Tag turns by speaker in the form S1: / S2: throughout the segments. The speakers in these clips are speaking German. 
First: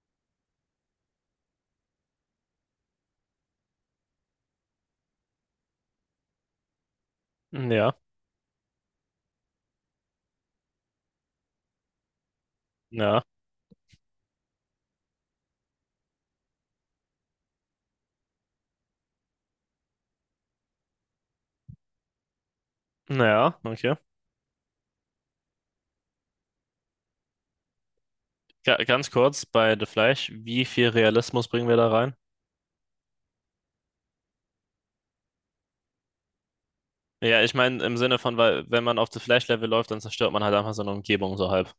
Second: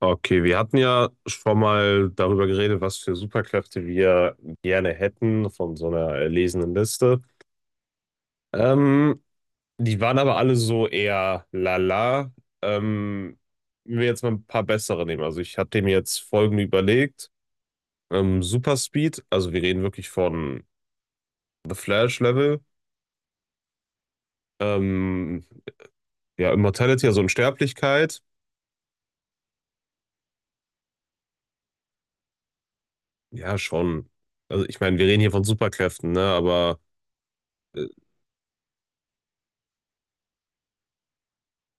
S1: Okay, wir hatten ja schon mal darüber geredet, was für Superkräfte wir gerne hätten von so einer erlesenen Liste.
S2: Ja,
S1: Ähm, Die waren aber alle so eher lala.
S2: ja,
S1: Ähm, Wenn wir jetzt mal ein paar bessere nehmen. Also ich hatte mir jetzt folgende überlegt. Super Speed, also wir reden wirklich von The Flash Level.
S2: ja, okay.
S1: Ähm, ja, Immortality, also Unsterblichkeit.
S2: Ga ganz kurz bei The Flash, wie viel Realismus bringen wir da rein?
S1: Ja, schon. Also ich meine, wir reden hier von Superkräften, ne? Aber
S2: Ja, ich meine im Sinne von, weil wenn man auf The Flash-Level läuft, dann zerstört man halt einfach so eine Umgebung so halb.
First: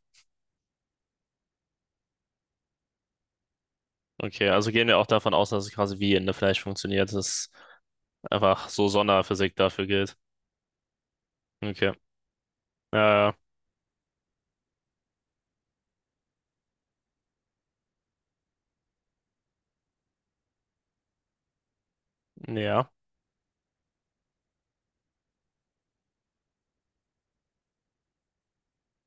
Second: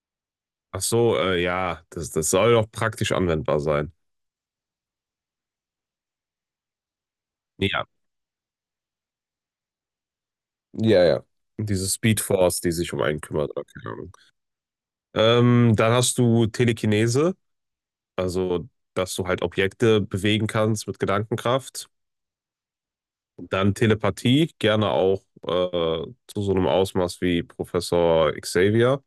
S1: ach so, ja, das soll doch praktisch anwendbar sein.
S2: Okay, also gehen wir auch davon aus, dass es quasi wie in The Flash funktioniert, dass
S1: Ja.
S2: einfach so Sonderphysik dafür gilt.
S1: Ja, ja. Diese
S2: Okay.
S1: Speed Force, die sich um einen
S2: Äh,
S1: kümmert, oder keine Ahnung. Dann hast du Telekinese, also dass du halt Objekte bewegen kannst mit Gedankenkraft.
S2: ja,
S1: Dann Telepathie, gerne auch zu so einem Ausmaß wie Professor Xavier.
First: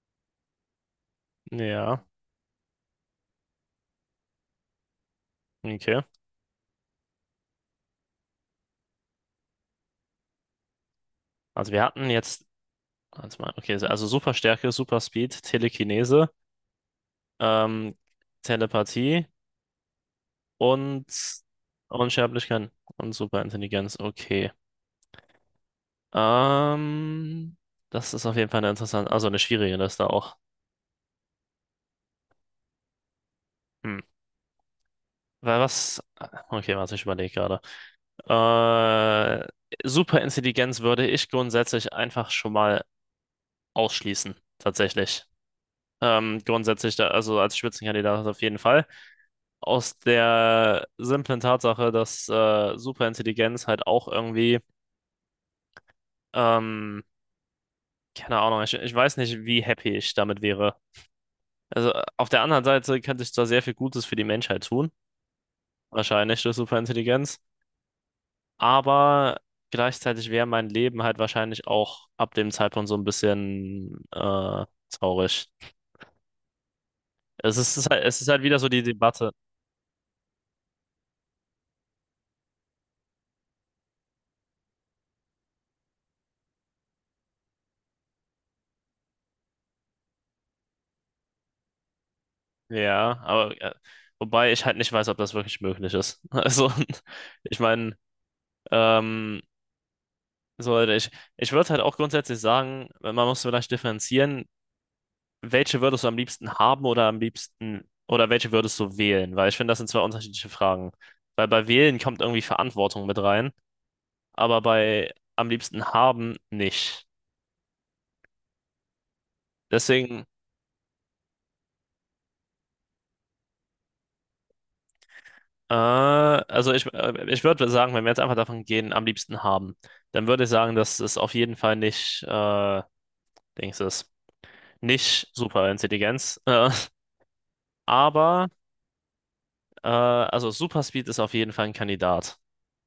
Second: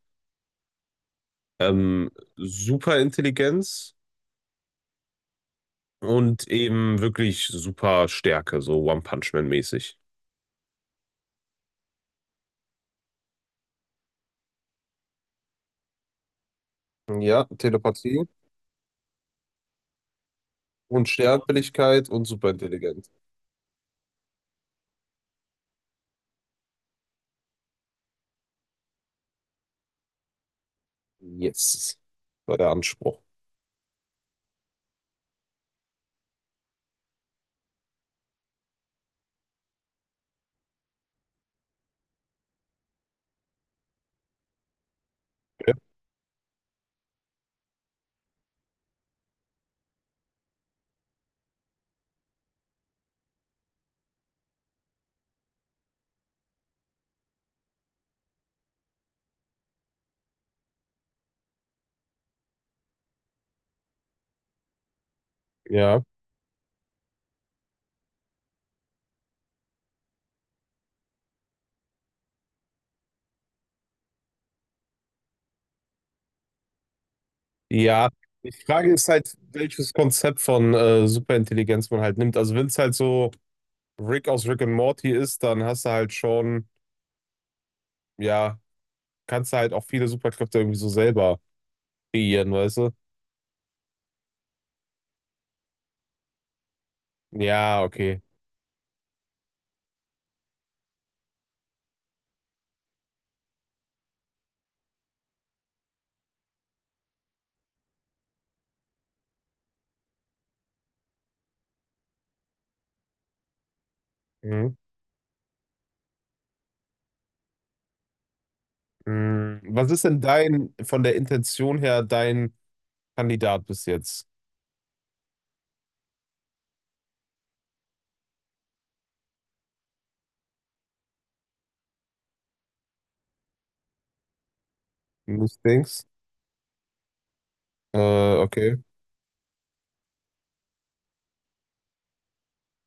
S2: ja,
S1: Ähm, Superintelligenz
S2: ja, okay.
S1: und eben wirklich super Stärke, so One-Punch-Man-mäßig.
S2: Also wir hatten jetzt, warte mal, okay, also Superstärke, Superspeed, Telekinese,
S1: Ja,
S2: ähm,
S1: Telepathie.
S2: Telepathie und
S1: Unsterblichkeit und
S2: Unsterblichkeit
S1: superintelligent.
S2: und Superintelligenz. Okay. Ähm, Das ist auf jeden Fall eine interessante, also eine schwierige Liste auch.
S1: Yes, war der Anspruch.
S2: Hm. Weil was? Okay, warte, ich überlege gerade. Äh, Superintelligenz würde ich grundsätzlich einfach schon mal ausschließen, tatsächlich.
S1: Okay.
S2: Grundsätzlich, da, also als Spitzenkandidat auf jeden Fall. Aus der simplen Tatsache, dass Superintelligenz halt auch irgendwie ähm, keine Ahnung, ich weiß nicht, wie happy ich damit wäre. Also auf der anderen Seite könnte ich zwar sehr viel Gutes für die Menschheit tun,
S1: Ja.
S2: wahrscheinlich durch Superintelligenz, aber gleichzeitig wäre mein Leben halt wahrscheinlich auch ab dem Zeitpunkt so ein bisschen traurig. Es ist, es ist halt,
S1: Ja.
S2: es ist halt
S1: Die
S2: wieder so die
S1: Frage ist
S2: Debatte.
S1: halt, welches Konzept von Superintelligenz man halt nimmt. Also wenn es halt so Rick aus Rick and Morty ist, dann hast du halt schon, ja, kannst du halt auch viele Superkräfte irgendwie so selber kreieren, weißt du?
S2: Ja, aber wobei ich halt nicht weiß, ob das wirklich möglich ist. Also ich
S1: Ja,
S2: meine,
S1: okay.
S2: ähm, so ich, ich würde halt auch grundsätzlich sagen, man muss vielleicht differenzieren, welche würdest du am liebsten haben oder am liebsten oder welche würdest du wählen? Weil ich finde, das sind zwei unterschiedliche Fragen. Weil bei wählen kommt irgendwie Verantwortung mit rein, aber
S1: Mhm.
S2: bei am liebsten haben nicht.
S1: Mhm. Was ist denn
S2: Deswegen,
S1: dein, von der Intention her, dein Kandidat bis jetzt?
S2: ich würde sagen, wenn wir jetzt einfach davon gehen, am liebsten haben, dann würde ich sagen, dass es auf jeden Fall nicht, Dings ist, nicht
S1: Nicht Dings?
S2: Superintelligenz. Aber,
S1: Okay.
S2: also Superspeed ist auf jeden Fall ein Kandidat,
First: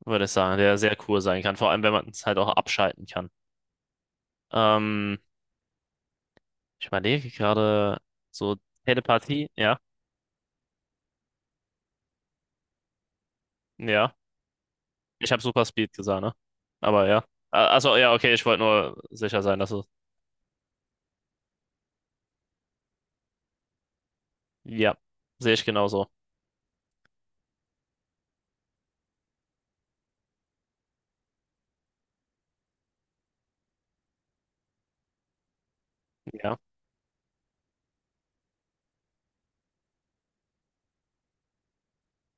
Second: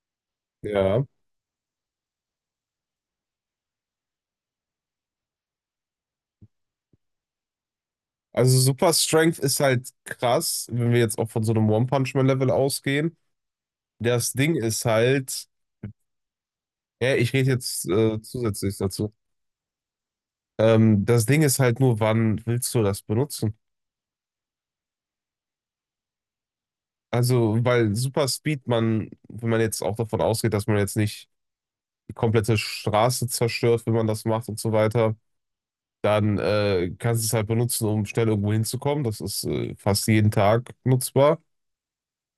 S2: würde ich sagen, der sehr
S1: Ja.
S2: cool sein kann, vor allem wenn man es halt auch abschalten kann. Ähm, ich überlege gerade so.
S1: Also Super Strength
S2: Telepathie,
S1: ist
S2: ja,
S1: halt krass, wenn wir jetzt auch von so einem One Punch Man Level ausgehen.
S2: ja.
S1: Das Ding ist
S2: Ich habe
S1: halt,
S2: Super Speed gesagt, ne? Aber
S1: ja,
S2: ja.
S1: ich rede jetzt
S2: Also ja, okay, ich wollte
S1: zusätzlich
S2: nur
S1: dazu.
S2: sicher sein, dass es.
S1: Das Ding ist halt nur, wann willst du das benutzen?
S2: Ja, sehe ich genauso.
S1: Also, weil Super Speed, man, wenn man jetzt auch davon ausgeht, dass man jetzt nicht die komplette Straße zerstört, wenn man das macht und so weiter, dann
S2: Ja,
S1: kannst du es halt benutzen, um schnell irgendwo hinzukommen. Das ist fast jeden Tag nutzbar.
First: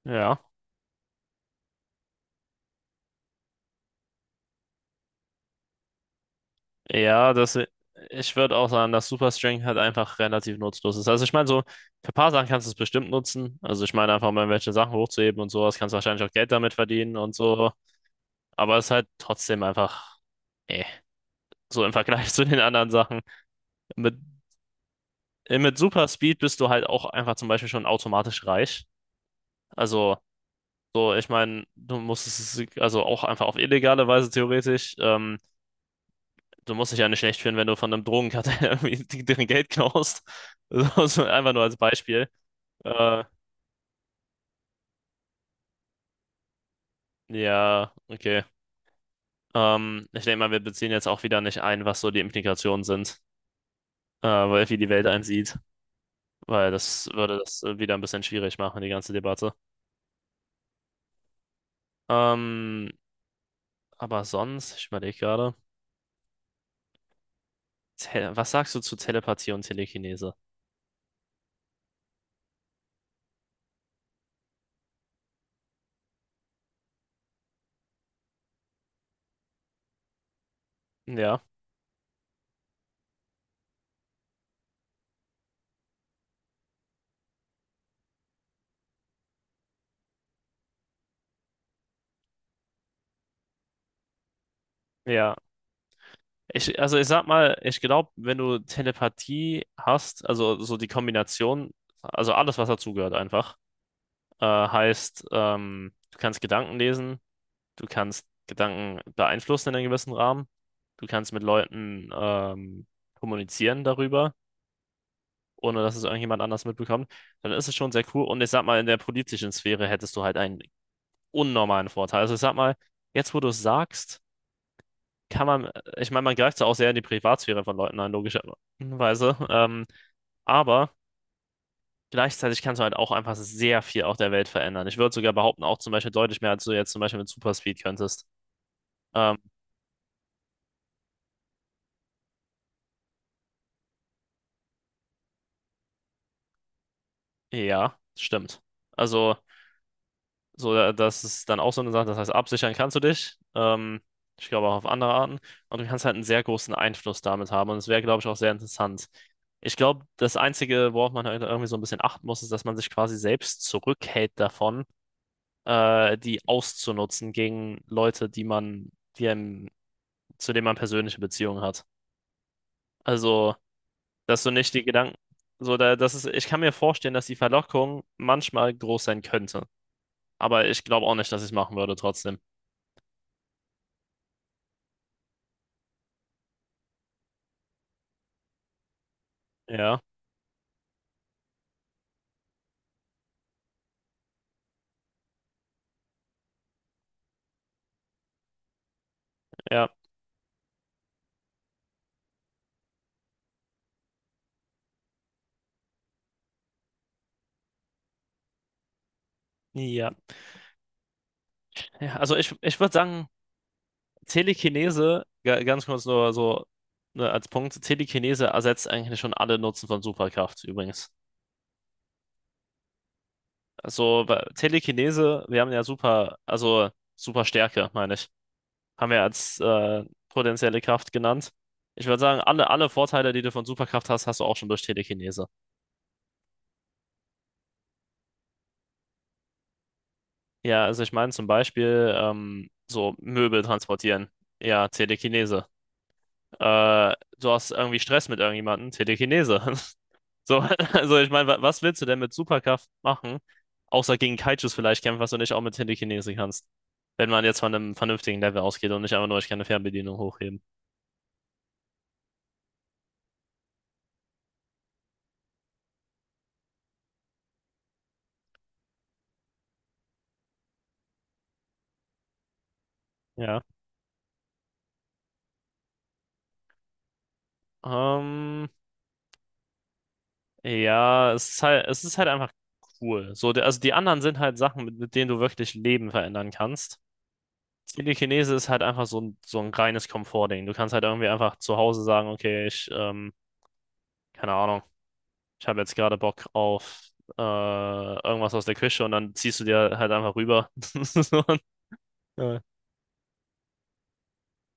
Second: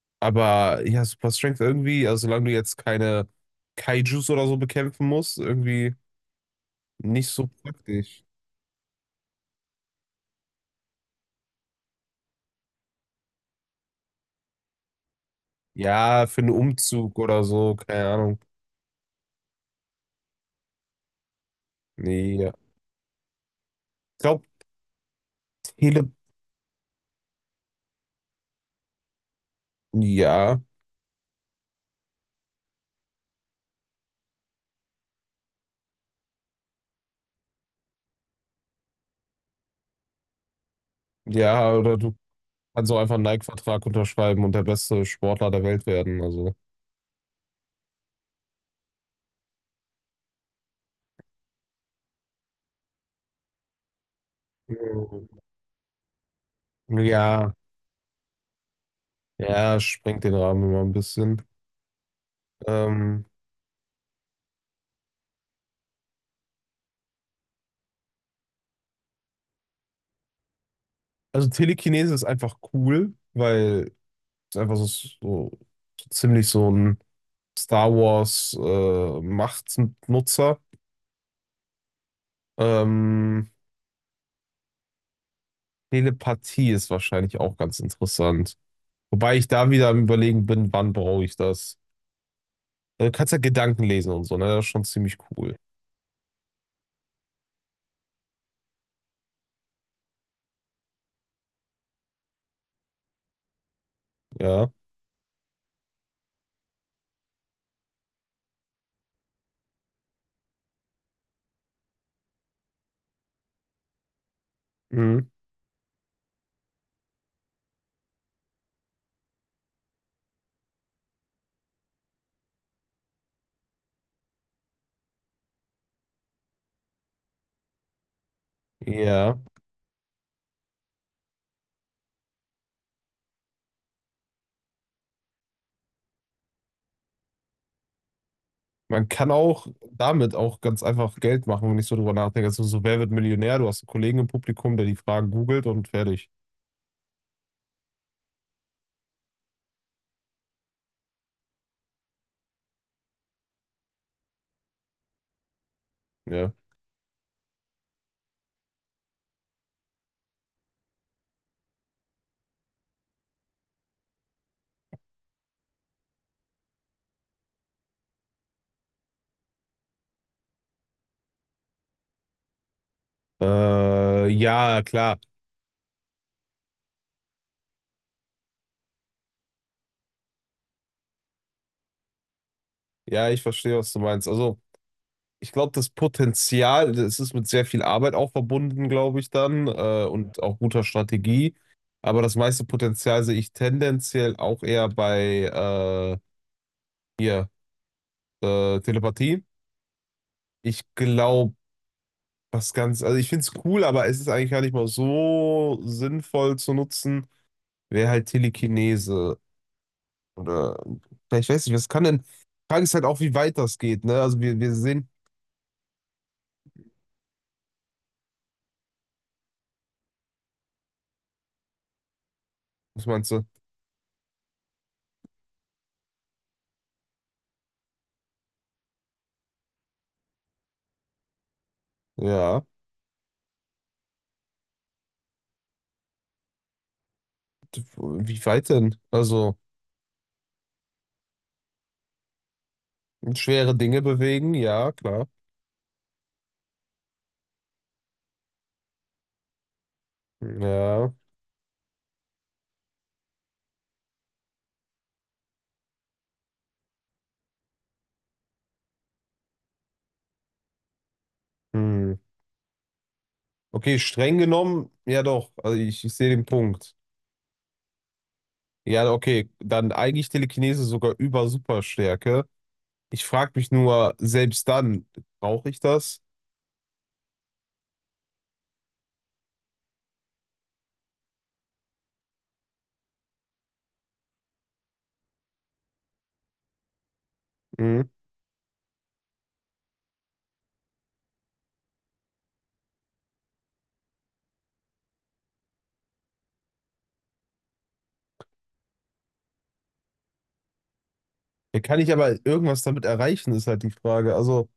S2: ja.
S1: Aber ja, Super Strength irgendwie, also solange du jetzt keine Kaijus oder so bekämpfen musst, irgendwie nicht
S2: Ja,
S1: so
S2: das,
S1: praktisch.
S2: ich würde auch sagen, dass Super Strength halt einfach relativ nutzlos ist. Also ich meine, so für ein paar Sachen kannst du es bestimmt nutzen. Also ich meine einfach mal, welche Sachen hochzuheben und sowas, kannst
S1: Ja,
S2: wahrscheinlich auch
S1: für einen
S2: Geld damit verdienen
S1: Umzug
S2: und
S1: oder
S2: so.
S1: so, keine Ahnung.
S2: Aber es ist halt trotzdem einfach, eh, so im Vergleich
S1: Nee,
S2: zu
S1: ja.
S2: den anderen Sachen. Mit
S1: Ich glaube,
S2: mit
S1: Tele.
S2: Super Speed bist du halt auch einfach zum Beispiel schon automatisch reich. Also,
S1: Ja,
S2: so, ich meine, du musst es, also auch einfach auf illegale Weise theoretisch, du musst dich ja nicht schlecht fühlen, wenn du von einem Drogenkartell irgendwie deren Geld klaust. So, so einfach nur
S1: ja,
S2: als
S1: oder du
S2: Beispiel.
S1: kannst auch einfach einen
S2: Äh,
S1: Nike-Vertrag unterschreiben und der beste Sportler der Welt werden. Also.
S2: ja, okay. Ich denke mal, wir beziehen jetzt auch wieder nicht ein, was so die Implikationen sind, weil wie die Welt einsieht, weil das würde
S1: Ja,
S2: das wieder ein bisschen schwierig machen, die ganze Debatte.
S1: ja, sprengt den Rahmen immer ein bisschen.
S2: Ähm,
S1: Ähm,
S2: aber sonst, ich überlege gerade. Tele, was sagst du zu Telepathie und Telekinese?
S1: also Telekinese ist einfach cool, weil es einfach so ziemlich so ein Star Wars Machtnutzer.
S2: Ja,
S1: Ähm, Telepathie ist wahrscheinlich auch ganz interessant. Wobei ich da wieder am Überlegen bin, wann brauche ich das? Du kannst ja Gedanken lesen und so, ne? Das ist schon ziemlich
S2: ja.
S1: cool.
S2: Also ich sag mal, ich glaube, wenn du Telepathie hast, also so die Kombination, also alles, was dazugehört einfach,
S1: Ja.
S2: heißt, du kannst Gedanken lesen, du kannst Gedanken beeinflussen in einem gewissen Rahmen, du kannst mit Leuten kommunizieren darüber,
S1: Mhm.
S2: ohne dass es irgendjemand anders mitbekommt, dann ist es schon sehr cool. Und ich sag mal, in der politischen Sphäre hättest du halt einen unnormalen Vorteil. Also ich sag mal, jetzt wo du es sagst, kann man, ich meine, man greift ja auch sehr in die Privatsphäre von Leuten ein, logischerweise.
S1: Ja.
S2: Aber gleichzeitig kannst du halt auch einfach sehr viel auf der Welt verändern. Ich würde sogar behaupten, auch zum Beispiel deutlich mehr, als du jetzt zum Beispiel mit Superspeed könntest.
S1: Man kann
S2: Ähm,
S1: auch damit auch ganz einfach Geld machen, wenn ich so drüber nachdenke. Also so, wer wird Millionär? Du hast einen Kollegen im Publikum, der die Fragen googelt und fertig.
S2: ja, stimmt. Also, so, das ist dann auch so eine Sache, das heißt, absichern kannst du dich. Ich glaube auch auf andere Arten. Und du kannst halt einen sehr
S1: Ja.
S2: großen Einfluss damit haben. Und es wäre, glaube ich, auch sehr interessant. Ich glaube, das Einzige, worauf man halt irgendwie so ein bisschen achten muss, ist, dass man sich quasi selbst zurückhält davon die auszunutzen gegen Leute, die einem, zu denen man persönliche Beziehungen hat. Also, dass du nicht
S1: Ja,
S2: die Gedanken,
S1: klar.
S2: so da, das ist, ich kann mir vorstellen, dass die Verlockung manchmal groß sein könnte. Aber ich glaube auch nicht, dass ich es machen würde trotzdem.
S1: Ja, ich verstehe, was du meinst. Also ich glaube, das Potenzial, das ist mit sehr viel Arbeit auch verbunden, glaube ich dann,
S2: Ja,
S1: und auch guter Strategie. Aber das meiste Potenzial sehe ich tendenziell auch eher bei äh, hier, Telepathie.
S2: ja,
S1: Ich glaube, was ganz, also ich finde es cool, aber es ist eigentlich gar nicht mal so sinnvoll zu nutzen, wäre halt Telekinese.
S2: ja.
S1: Oder vielleicht weiß ich, was kann
S2: Ja,
S1: denn. Die
S2: also ich
S1: Frage
S2: würde
S1: ist halt auch,
S2: sagen,
S1: wie weit das geht, ne? Also wir sehen,
S2: Telekinese, ganz kurz nur so, ne, als Punkt, Telekinese ersetzt eigentlich schon alle Nutzen von Superkraft übrigens.
S1: was meinst du?
S2: Also weil Telekinese, wir haben ja super, also super Stärke, meine ich, haben wir als potenzielle Kraft genannt. Ich würde sagen,
S1: Ja,
S2: alle Vorteile, die du von Superkraft hast, hast du auch schon durch Telekinese.
S1: wie weit denn? Also.
S2: Ja, also ich meine zum Beispiel so Möbel
S1: Schwere Dinge
S2: transportieren.
S1: bewegen,
S2: Ja,
S1: ja, klar.
S2: Telekinese. Äh, Du hast irgendwie Stress mit irgendjemandem, Telekinese. So,
S1: Ja.
S2: also ich meine, was willst du denn mit Superkraft machen, außer gegen Kaijus vielleicht kämpfen, was du nicht auch mit Telekinese kannst? Wenn man jetzt von einem vernünftigen Level ausgeht und nicht einfach nur, ich kann eine Fernbedienung hochheben.
S1: Hm. Okay, streng genommen, ja doch. Also ich sehe den Punkt. Ja, okay. Dann eigentlich Telekinese sogar über Superstärke. Ich frage
S2: Ja.
S1: mich nur, selbst dann, brauche ich das?
S2: Ähm, Ja, es ist halt einfach cool. So, also die anderen sind halt Sachen, mit denen du wirklich Leben verändern kannst.
S1: Hm.
S2: Telekinese ist halt einfach so ein reines Komfortding. Du kannst halt irgendwie einfach zu Hause sagen, okay, ich, keine Ahnung, ich habe jetzt gerade Bock auf irgendwas aus der Küche und dann ziehst du dir halt einfach rüber.
S1: Ja, kann ich aber
S2: So, äh,
S1: irgendwas damit erreichen, ist halt die Frage. Also,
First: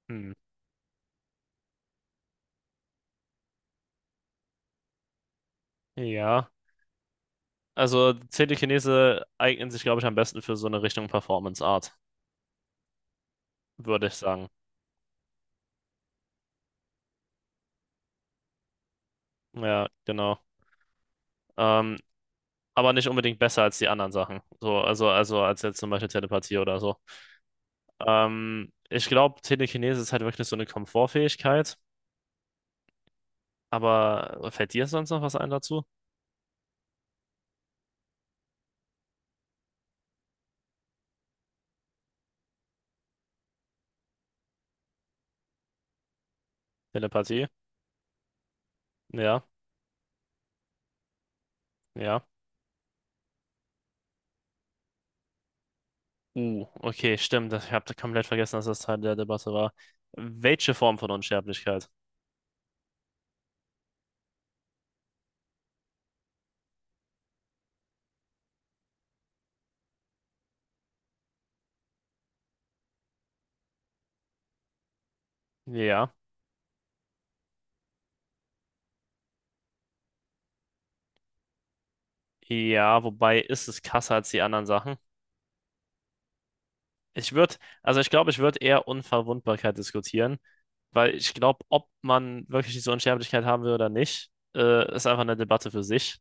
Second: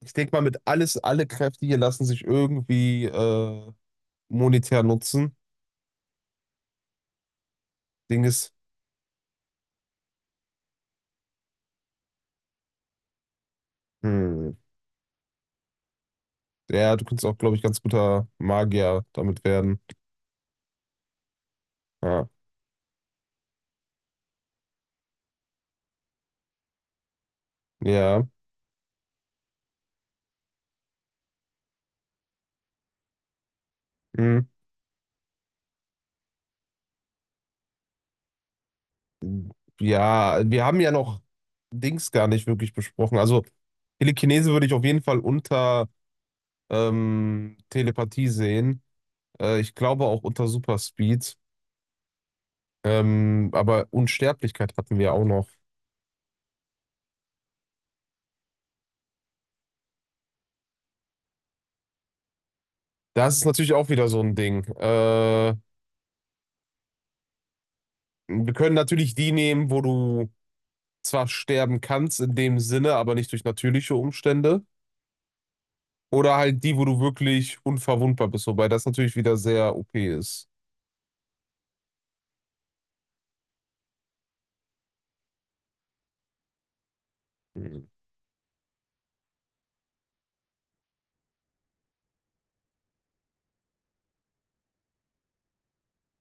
S1: ich
S2: hm.
S1: denke mal, alle Kräfte hier lassen sich irgendwie monetär nutzen.
S2: Ja, also
S1: Ding ist,
S2: Telekinese eignen sich, glaube ich, am besten für so eine Richtung Performance Art, würde ich sagen.
S1: hm. Ja, du könntest auch, glaube ich, ganz guter Magier damit werden.
S2: Ja, genau. Ähm,
S1: Ja.
S2: aber nicht unbedingt besser als die anderen Sachen. So, also als jetzt zum Beispiel Telepathie oder so.
S1: Ja.
S2: Ich glaube, Telekinese ist halt wirklich so eine Komfortfähigkeit.
S1: Hm.
S2: Aber fällt dir sonst noch was ein dazu?
S1: Ja, wir haben ja noch Dings gar nicht wirklich besprochen. Also Telekinese würde ich auf jeden Fall unter
S2: Telepathie?
S1: Telepathie sehen.
S2: Ja,
S1: Ich glaube auch unter Superspeed.
S2: ja.
S1: Aber Unsterblichkeit hatten wir auch noch.
S2: Okay, stimmt. Ich habe komplett vergessen, dass das Teil der Debatte war. Welche Form von Unsterblichkeit?
S1: Das ist natürlich auch wieder so ein Ding. Wir können natürlich die nehmen, wo du zwar sterben kannst in dem Sinne, aber nicht durch natürliche Umstände.
S2: Ja.
S1: Oder halt die, wo du wirklich unverwundbar bist, wobei das natürlich wieder sehr OP ist.
S2: Ja, wobei ist es krasser als die anderen Sachen? Ich würde,
S1: Mhm.
S2: also ich glaube, ich würde eher Unverwundbarkeit diskutieren, weil ich glaube, ob man wirklich diese Unsterblichkeit haben will oder nicht, ist einfach eine Debatte für sich,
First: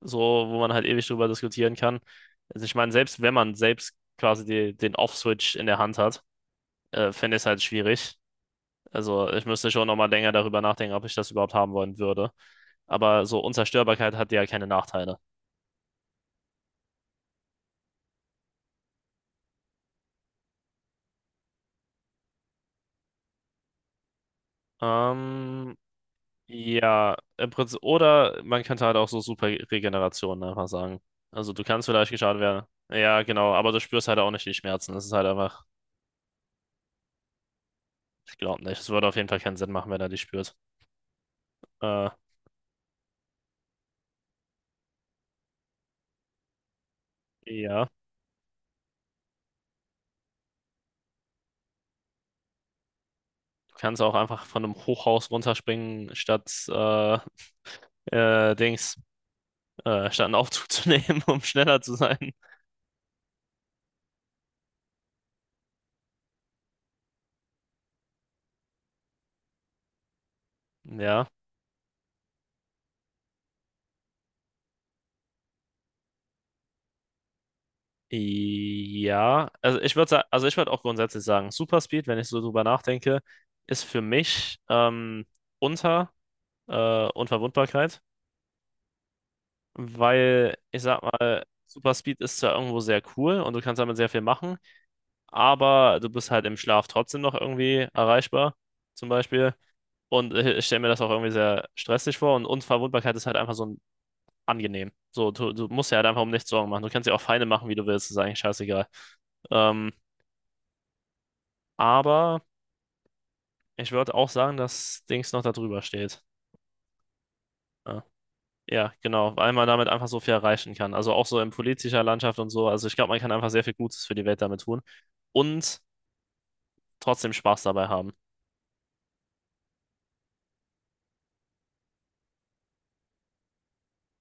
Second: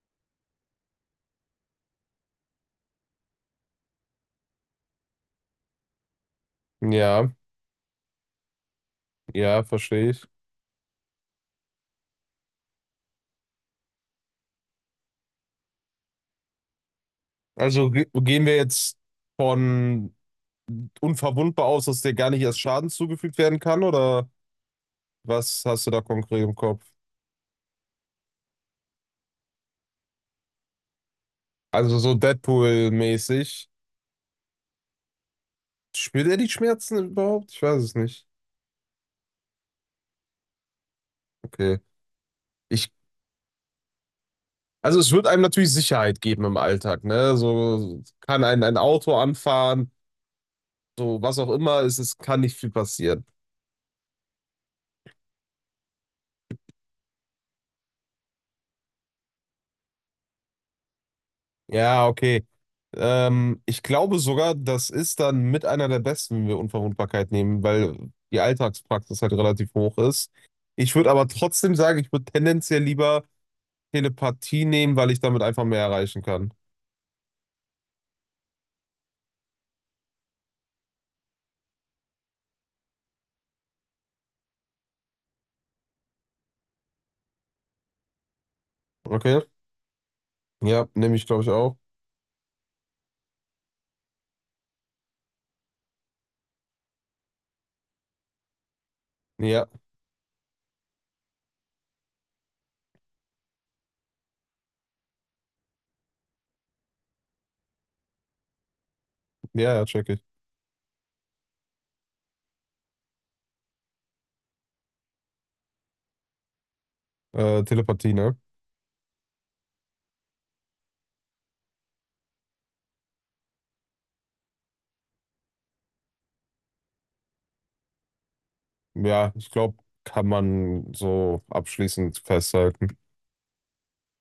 S2: so wo man halt ewig drüber diskutieren kann. Also ich meine, selbst wenn man selbst quasi die, den Off-Switch in der Hand hat,
S1: Ja,
S2: finde ich es halt schwierig. Also ich
S1: ja,
S2: müsste schon
S1: verstehe
S2: nochmal
S1: ich.
S2: länger darüber nachdenken, ob ich das überhaupt haben wollen würde. Aber so Unzerstörbarkeit hat ja keine Nachteile.
S1: Also ge gehen wir jetzt von unverwundbar aus, dass dir gar nicht erst Schaden zugefügt werden kann, oder was
S2: Ähm,
S1: hast du da konkret im Kopf?
S2: Ja, im Prinzip, oder man könnte halt auch so super Regeneration einfach sagen. Also du kannst
S1: Also
S2: vielleicht
S1: so
S2: geschadet werden. Ja, genau,
S1: Deadpool-mäßig.
S2: aber du spürst halt auch nicht die Schmerzen. Das ist halt einfach,
S1: Spürt er die Schmerzen überhaupt? Ich weiß es nicht.
S2: ich glaube nicht. Es würde auf jeden Fall keinen Sinn machen, wenn er die spürt.
S1: Okay.
S2: Äh,
S1: Ich, also es wird einem natürlich Sicherheit geben im Alltag, ne?
S2: ja,
S1: So kann ein Auto anfahren, so was auch immer, es kann nicht viel passieren.
S2: du kannst auch einfach von einem Hochhaus runterspringen, statt Dings, statt einen Aufzug zu nehmen, um schneller zu
S1: Ja,
S2: sein.
S1: okay. Ich glaube sogar, das ist dann mit einer der besten, wenn wir Unverwundbarkeit nehmen, weil die Alltagspraxis halt relativ hoch ist. Ich würde
S2: Ja.
S1: aber trotzdem sagen, ich würde tendenziell lieber Telepathie nehmen, weil ich damit einfach mehr erreichen kann.
S2: Ja, also ich würde auch grundsätzlich sagen, Superspeed, wenn ich so drüber nachdenke, ist für mich unter Unverwundbarkeit,
S1: Okay?
S2: weil ich
S1: Ja,
S2: sag
S1: nehme ich, glaube
S2: mal,
S1: ich, auch.
S2: Superspeed ist zwar irgendwo sehr cool und du kannst damit sehr viel machen, aber du bist halt im Schlaf trotzdem noch irgendwie erreichbar, zum Beispiel.
S1: Ja,
S2: Und ich stelle mir das auch irgendwie sehr stressig vor und Unverwundbarkeit ist halt einfach so ein angenehm. So, du musst ja halt einfach um nichts Sorgen machen. Du kannst dir auch Feinde machen, wie du willst, ist eigentlich scheißegal.
S1: ja, ja,
S2: Ähm,
S1: check ich.
S2: aber Ich würde auch sagen, dass Dings noch da drüber steht. Ja,
S1: Telepathie, ne?
S2: ja, genau, weil man damit einfach so viel erreichen kann. Also auch so in politischer Landschaft und so. Also ich glaube, man kann einfach sehr viel Gutes für die Welt damit tun und trotzdem Spaß dabei haben.
S1: Ja, ich glaube, kann man so abschließend festhalten.